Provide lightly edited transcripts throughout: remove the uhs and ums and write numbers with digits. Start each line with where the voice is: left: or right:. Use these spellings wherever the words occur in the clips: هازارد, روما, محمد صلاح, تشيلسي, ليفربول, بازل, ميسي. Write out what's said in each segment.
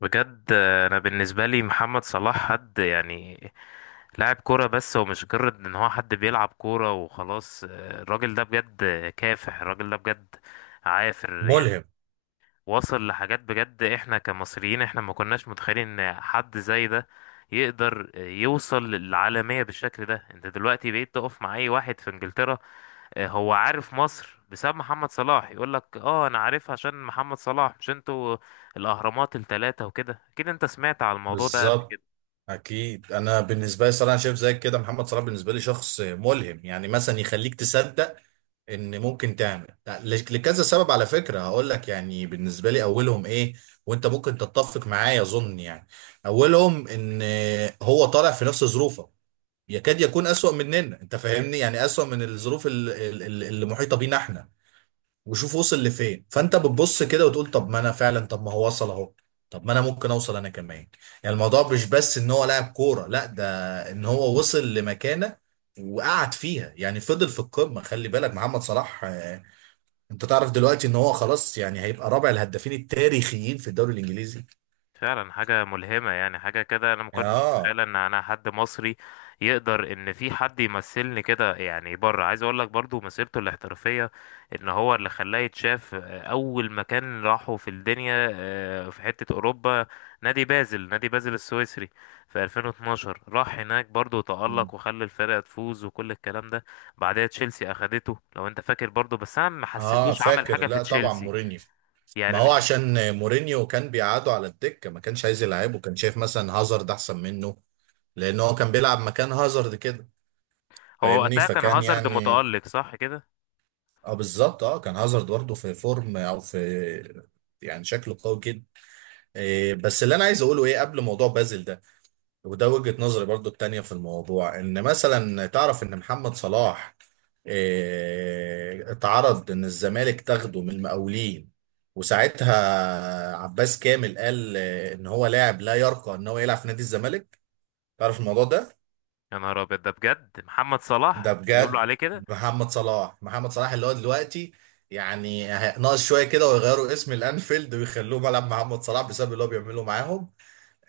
left: بجد انا بالنسبه لي محمد صلاح حد لاعب كوره، بس هو مش مجرد ان هو حد بيلعب كوره وخلاص. الراجل ده بجد كافح، الراجل ده بجد عافر يعني.
right: ملهم.
left: وصل لحاجات بجد، احنا كمصريين احنا ما كناش متخيلين ان حد زي ده يقدر يوصل للعالمية بالشكل ده. انت دلوقتي بقيت تقف مع اي واحد في انجلترا، هو عارف مصر بسبب محمد صلاح. يقول لك اه انا عارفها عشان محمد صلاح، مش انتوا الاهرامات الثلاثة وكده. اكيد انت سمعت على الموضوع ده قبل.
right: بالظبط. اكيد انا بالنسبه لي صراحه شايف زيك كده، محمد صلاح بالنسبه لي شخص ملهم. يعني مثلا يخليك تصدق ان ممكن تعمل لكذا سبب. على فكره هقول لك يعني بالنسبه لي اولهم ايه، وانت ممكن تتفق معايا اظن يعني. اولهم ان هو طالع في نفس ظروفه، يكاد يكون اسوأ مننا. انت فاهمني، يعني اسوأ من الظروف اللي محيطه بينا احنا. وشوف وصل لفين. فانت بتبص كده وتقول طب ما انا فعلا، طب ما هو وصل اهو، طب ما انا ممكن اوصل انا كمان. يعني الموضوع مش بس ان هو لاعب كوره، لا، ده ان هو وصل لمكانه وقعد فيها، يعني فضل في القمه. خلي بالك محمد صلاح، انت تعرف دلوقتي ان هو خلاص يعني هيبقى رابع الهدافين التاريخيين في الدوري الانجليزي.
left: فعلا حاجة ملهمة، يعني حاجة كده أنا ما كنتش أتخيل
right: اه،
left: إن أنا حد مصري يقدر، إن في حد يمثلني كده يعني بره. عايز أقول لك برضو مسيرته الاحترافية إن هو اللي خلاه يتشاف. أول مكان راحه في الدنيا في حتة أوروبا، نادي بازل، نادي بازل السويسري في 2012. راح هناك برضو تألق وخلى الفرقة تفوز وكل الكلام ده. بعدها تشيلسي أخدته، لو أنت فاكر برضو، بس أنا ما
right: اه،
left: حسيتوش عمل
right: فاكر.
left: حاجة في
right: لا طبعا
left: تشيلسي
right: مورينيو. ما
left: يعني.
right: هو
left: مش
right: عشان مورينيو كان بيقعده على الدكة، ما كانش عايز يلعبه، كان شايف مثلا هازارد احسن منه. لان هو كان بيلعب مكان هازارد كده،
left: هو
right: فاهمني،
left: وقتها كان
right: فكان
left: هازارد
right: يعني.
left: متألق صح كده؟
right: اه بالظبط، اه كان هازارد برضه في فورم او في، يعني شكله قوي جدا. إيه بس اللي انا عايز اقوله ايه قبل موضوع بازل ده، وده وجهة نظري برضو التانية في الموضوع، ان مثلا تعرف ان محمد صلاح اتعرض ان الزمالك تاخده من المقاولين، وساعتها عباس كامل قال ان هو لاعب لا يرقى ان هو يلعب في نادي الزمالك. تعرف الموضوع ده؟
left: يا نهار ابيض، ده بجد محمد
right: ده
left: صلاح بيقولوا
right: بجد.
left: عليه كده؟
right: محمد صلاح اللي هو دلوقتي يعني ناقص شوية كده ويغيروا اسم الانفيلد ويخلوه ملعب محمد صلاح، بسبب اللي هو بيعمله معاهم.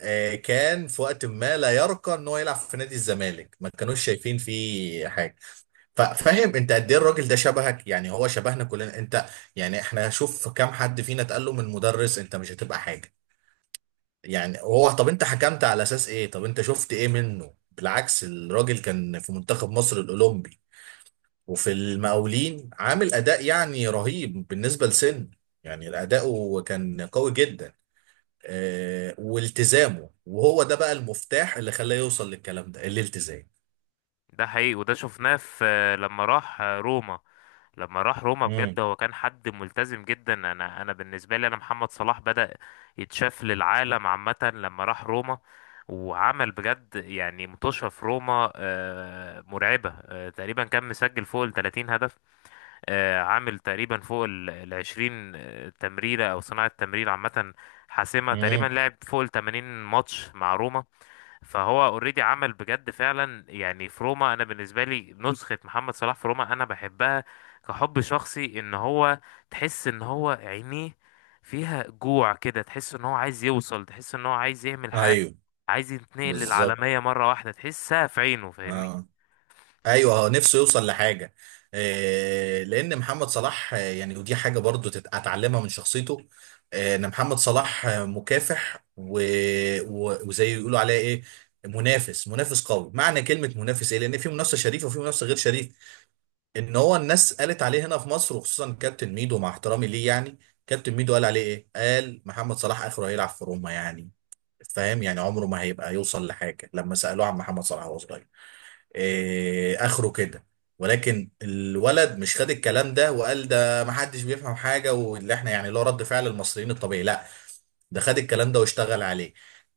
right: كان في وقت ما لا يرقى ان هو يلعب في نادي الزمالك، ما كانوش شايفين فيه حاجه. فاهم انت قد ايه الراجل ده شبهك؟ يعني هو شبهنا كلنا. انت يعني احنا شوف كام حد فينا اتقال له من مدرس انت مش هتبقى حاجه. يعني هو، طب انت حكمت على اساس ايه، طب انت شفت ايه منه؟ بالعكس الراجل كان في منتخب مصر الاولمبي وفي المقاولين، عامل اداء يعني رهيب بالنسبه لسن. يعني اداؤه كان قوي جدا. والتزامه، وهو ده بقى المفتاح اللي خلاه يوصل للكلام ده، الالتزام.
left: ده حقيقي، وده شفناه في لما راح روما. لما راح روما
right: امم.
left: بجد هو كان حد ملتزم جدا. انا بالنسبه لي، انا محمد صلاح بدأ يتشاف للعالم عامه لما راح روما، وعمل بجد يعني متوشة في روما مرعبة. تقريبا كان مسجل فوق ال 30 هدف، عامل تقريبا فوق ال 20 تمريرة أو صناعة تمرير عامة حاسمة، تقريبا
right: امم.
left: لعب فوق ال 80 ماتش مع روما. فهو اوريدي عمل بجد فعلا يعني في روما. انا بالنسبه لي نسخه محمد صلاح في روما انا بحبها كحب شخصي. ان هو تحس ان هو عينيه فيها جوع كده، تحس ان هو عايز يوصل، تحس ان هو عايز يعمل حاجه،
right: ايوه.
left: عايز يتنقل
right: بالظبط.
left: للعالميه مره واحده، تحسها في عينه فاهمني.
right: اه، ايوه هو نفسه يوصل لحاجه. آه، لان محمد صلاح يعني ودي حاجه برضو اتعلمها من شخصيته. آه، ان محمد صلاح مكافح، وزي يقولوا عليه ايه، منافس. منافس قوي. معنى كلمه منافس ايه؟ لان في منافسه شريفه وفي منافسه غير شريفه. ان هو الناس قالت عليه هنا في مصر، وخصوصا كابتن ميدو، مع احترامي ليه يعني. كابتن ميدو قال عليه ايه؟ قال محمد صلاح اخره هيلعب في روما يعني، فاهم يعني عمره ما هيبقى يوصل لحاجه، لما سالوه عن محمد صلاح وهو صغير. إيه اخره كده. ولكن الولد مش خد الكلام ده وقال ده محدش بيفهم حاجه، واللي احنا يعني اللي هو رد فعل المصريين الطبيعي، لا، ده خد الكلام ده واشتغل عليه.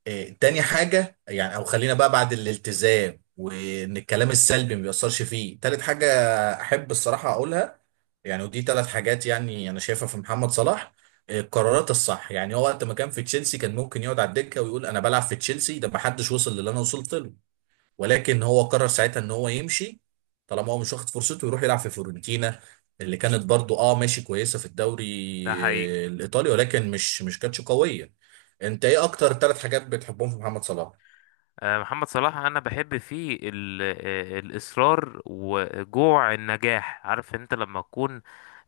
right: إيه تاني حاجه، يعني او خلينا بقى بعد الالتزام وان الكلام السلبي ما بيأثرش فيه، تالت حاجه احب الصراحه اقولها، يعني ودي ثلاث حاجات يعني انا شايفها في محمد صلاح. إيه، القرارات الصح. يعني هو وقت ما كان في تشيلسي كان ممكن يقعد على الدكه ويقول انا بلعب في تشيلسي، ده ما حدش وصل للي انا وصلت له. ولكن هو قرر ساعتها ان هو يمشي، طالما هو مش واخد فرصته، يروح يلعب في فيورنتينا اللي كانت برضو اه ماشي كويسه في الدوري
left: ده حقيقي.
right: الايطالي، ولكن مش كانتش قويه. انت ايه اكتر ثلاث حاجات بتحبهم في محمد صلاح؟
left: محمد صلاح انا بحب فيه الاصرار وجوع النجاح. عارف انت لما تكون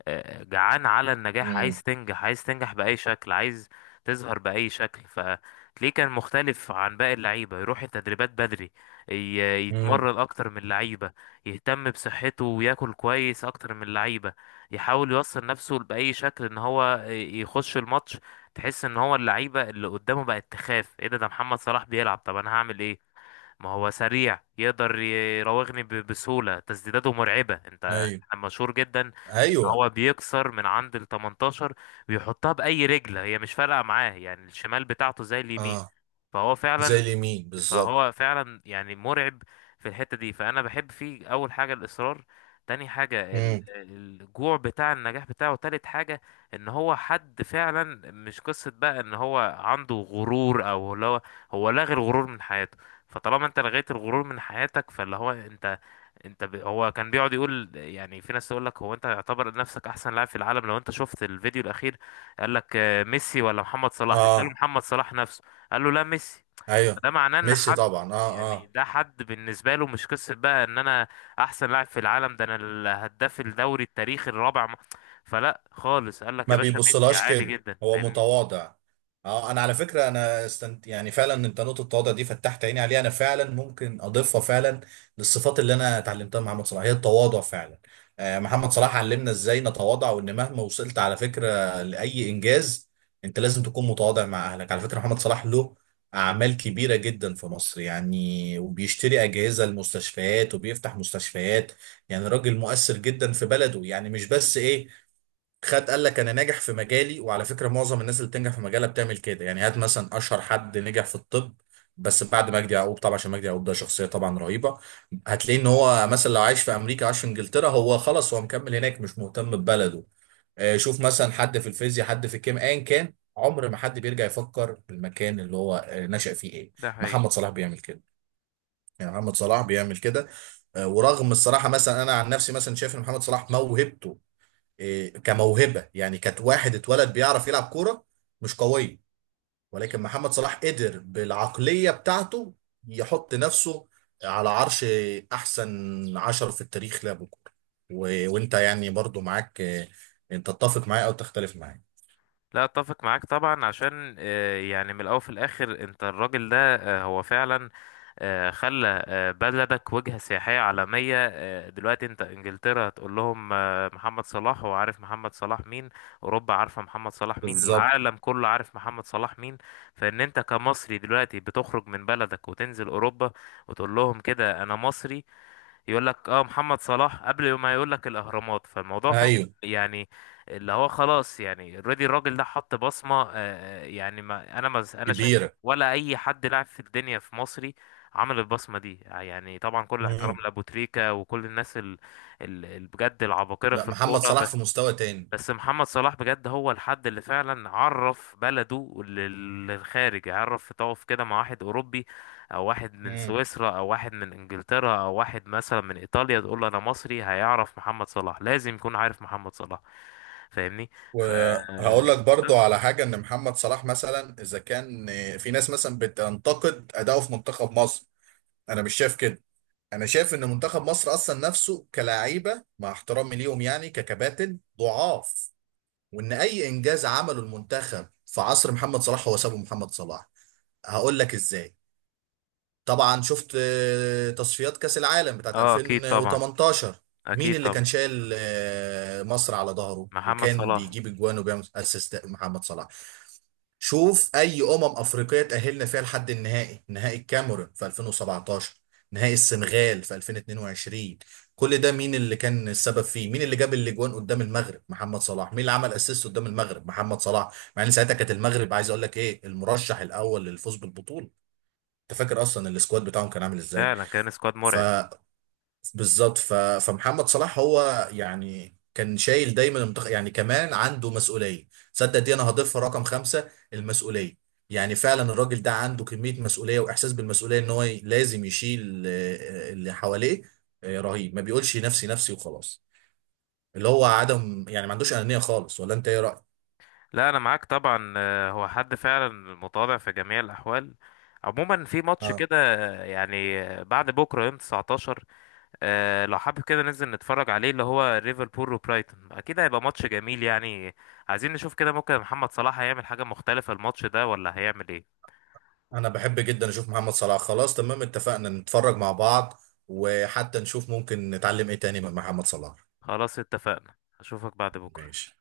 left: جعان على النجاح،
right: امم.
left: عايز تنجح، عايز تنجح بأي شكل، عايز تظهر بأي شكل؟ فتلاقيه كان مختلف عن باقي اللعيبة، يروح التدريبات بدري،
right: امم.
left: يتمرن أكتر من اللعيبة، يهتم بصحته وياكل كويس أكتر من اللعيبة، يحاول يوصل نفسه بأي شكل إن هو يخش الماتش. تحس إن هو اللعيبة اللي قدامه بقت تخاف، إيه ده؟ ده محمد صلاح بيلعب، طب أنا هعمل إيه؟ ما هو سريع يقدر يراوغني بسهولة، تسديداته مرعبة، انت
right: ايوه.
left: مشهور جدا بان
right: ايوه.
left: هو بيكسر من عند ال 18 بيحطها بأي رجل، هي مش فارقة معاه يعني، الشمال بتاعته زي اليمين.
right: اه.
left: فهو
right: زي
left: فعلا
right: اليمين بالظبط.
left: فهو فعلا يعني مرعب في الحتة دي. فأنا بحب فيه أول حاجة الإصرار، تاني حاجة
right: امم.
left: الجوع بتاع النجاح بتاعه، تالت حاجة إن هو حد فعلا مش قصة بقى إن هو عنده غرور أو اللي هو، هو لغى الغرور من حياته. فطالما أنت لغيت الغرور من حياتك، فاللي هو أنت، هو كان بيقعد يقول يعني، في ناس تقول لك هو أنت يعتبر نفسك أحسن لاعب في العالم؟ لو أنت شفت الفيديو الأخير، قال لك ميسي ولا محمد صلاح؟ بيسأله
right: اه.
left: محمد صلاح نفسه، قال له لا، ميسي.
right: ايوه.
left: ده معناه ان
right: ميسي
left: حد
right: طبعا، اه،
left: يعني،
right: اه.
left: ده حد بالنسبه له مش قصه بقى ان انا احسن لاعب في العالم، ده انا الهداف الدوري التاريخي الرابع فلا خالص، قال لك يا
right: ما
left: باشا ميسي
right: بيبصلهاش
left: عادي
right: كده،
left: جدا،
right: هو
left: فاهمني.
right: متواضع. اه، انا على فكره انا استنت، يعني فعلا انت نقطه التواضع دي فتحت عيني عليها، انا فعلا ممكن اضيفها فعلا للصفات اللي انا اتعلمتها مع محمد صلاح، هي التواضع فعلا. محمد صلاح علمنا ازاي نتواضع، وان مهما وصلت على فكره لاي انجاز انت لازم تكون متواضع مع اهلك. على فكره محمد صلاح له اعمال كبيره جدا في مصر يعني، وبيشتري اجهزه المستشفيات وبيفتح مستشفيات، يعني راجل مؤثر جدا في بلده. يعني مش بس ايه، خد قال لك انا ناجح في مجالي، وعلى فكره معظم الناس اللي بتنجح في مجالها بتعمل كده. يعني هات مثلا اشهر حد نجح في الطب بس بعد مجدي يعقوب طبعا، عشان مجدي يعقوب ده شخصيه طبعا رهيبه، هتلاقي ان هو مثلا لو عايش في امريكا، عايش في انجلترا، هو خلاص هو مكمل هناك، مش مهتم ببلده. شوف مثلا حد في الفيزياء، حد في الكيمياء، ايا كان، عمر ما حد بيرجع يفكر في المكان اللي هو نشأ فيه ايه.
left: ده حقيقي.
right: محمد صلاح بيعمل كده، يعني محمد صلاح بيعمل كده. ورغم الصراحه مثلا انا عن نفسي مثلا شايف ان محمد صلاح موهبته، إيه، كموهبه يعني، كانت واحد اتولد بيعرف يلعب كوره، مش قويه. ولكن محمد صلاح قدر بالعقليه بتاعته يحط نفسه على عرش احسن عشر في التاريخ لعبوا كوره. وانت يعني برضو معاك إيه، انت تتفق معايا او تختلف معايا؟
left: لا، اتفق معاك طبعا عشان يعني من الاول في الاخر انت الراجل ده هو فعلا خلى بلدك وجهة سياحية عالمية. دلوقتي انت انجلترا هتقول لهم محمد صلاح، هو عارف محمد صلاح مين، اوروبا عارفة محمد صلاح مين،
right: بالظبط.
left: العالم كله عارف محمد صلاح مين. فان انت كمصري دلوقتي بتخرج من بلدك وتنزل اوروبا وتقول لهم كده انا مصري، يقول لك اه محمد صلاح قبل ما يقول لك الاهرامات. فالموضوع فعلا
right: ايوه.
left: يعني اللي هو خلاص يعني اوريدي، الراجل ده حط بصمه. يعني ما انا شايف
right: كبيره.
left: ولا اي حد لاعب في الدنيا في مصري عمل البصمه دي. يعني طبعا كل الاحترام
right: مم.
left: لابو تريكا وكل الناس بجد العباقره
right: لا،
left: في
right: محمد
left: الكوره،
right: صلاح في
left: بس
right: مستوى تاني.
left: بس محمد صلاح بجد هو الحد اللي فعلا عرف بلده للخارج. عرف يقف كده مع واحد أوروبي أو واحد من
right: مم.
left: سويسرا أو واحد من إنجلترا أو واحد مثلا من إيطاليا، تقول له أنا مصري هيعرف محمد صلاح، لازم يكون عارف محمد صلاح فاهمني. ف
right: وهقول لك برضو
left: بس
right: على حاجة، ان محمد صلاح مثلا اذا كان في ناس مثلا بتنتقد اداؤه في منتخب مصر، انا مش شايف كده. انا شايف ان منتخب مصر اصلا نفسه كلاعيبه، مع احترامي ليهم يعني، ككباتن ضعاف، وان اي انجاز عمله المنتخب في عصر محمد صلاح هو سابه محمد صلاح. هقول لك ازاي. طبعا شفت تصفيات كاس العالم بتاعت
left: اه أكيد طبعا،
right: 2018. مين
left: أكيد
right: اللي كان
left: طبعا
right: شايل مصر على ظهره
left: محمد
right: وكان
left: صلاح.
right: بيجيب اجوان وبيعمل اسيست؟ محمد صلاح. شوف اي افريقيه تاهلنا فيها لحد النهائي، نهائي الكاميرون في 2017، نهائي السنغال في 2022، كل ده مين اللي كان السبب فيه؟ مين اللي جاب الاجوان قدام المغرب؟ محمد صلاح. مين اللي عمل اسيست قدام المغرب؟ محمد صلاح. مع ان ساعتها كانت المغرب، عايز اقول لك ايه، المرشح الاول للفوز بالبطوله. انت فاكر اصلا السكواد بتاعهم كان عامل ازاي؟
left: فعلا كان سكواد
right: ف
left: مرعب.
right: بالظبط. فمحمد صلاح هو يعني كان شايل دايما المنتخب. يعني كمان عنده مسؤوليه، صدق دي انا هضيفها رقم خمسه، المسؤوليه. يعني فعلا الراجل ده عنده كميه مسؤوليه واحساس بالمسؤوليه ان هو لازم يشيل اللي حواليه. رهيب. ما بيقولش نفسي نفسي وخلاص، اللي هو عدم يعني ما عندوش انانيه خالص. ولا انت ايه رايك؟
left: لا، انا معاك طبعا، هو حد فعلا متواضع في جميع الاحوال. عموما في ماتش
right: اه،
left: كده، بعد بكره يوم 19، لو حابب كده ننزل نتفرج عليه اللي هو ليفربول وبرايتون، اكيد هيبقى ماتش جميل يعني. عايزين نشوف كده، ممكن محمد صلاح هيعمل حاجه مختلفه الماتش ده ولا هيعمل ايه؟
right: انا بحب جدا اشوف محمد صلاح. خلاص تمام، اتفقنا نتفرج مع بعض، وحتى نشوف ممكن نتعلم ايه تاني من محمد صلاح.
left: خلاص اتفقنا، اشوفك بعد بكره.
right: ماشي.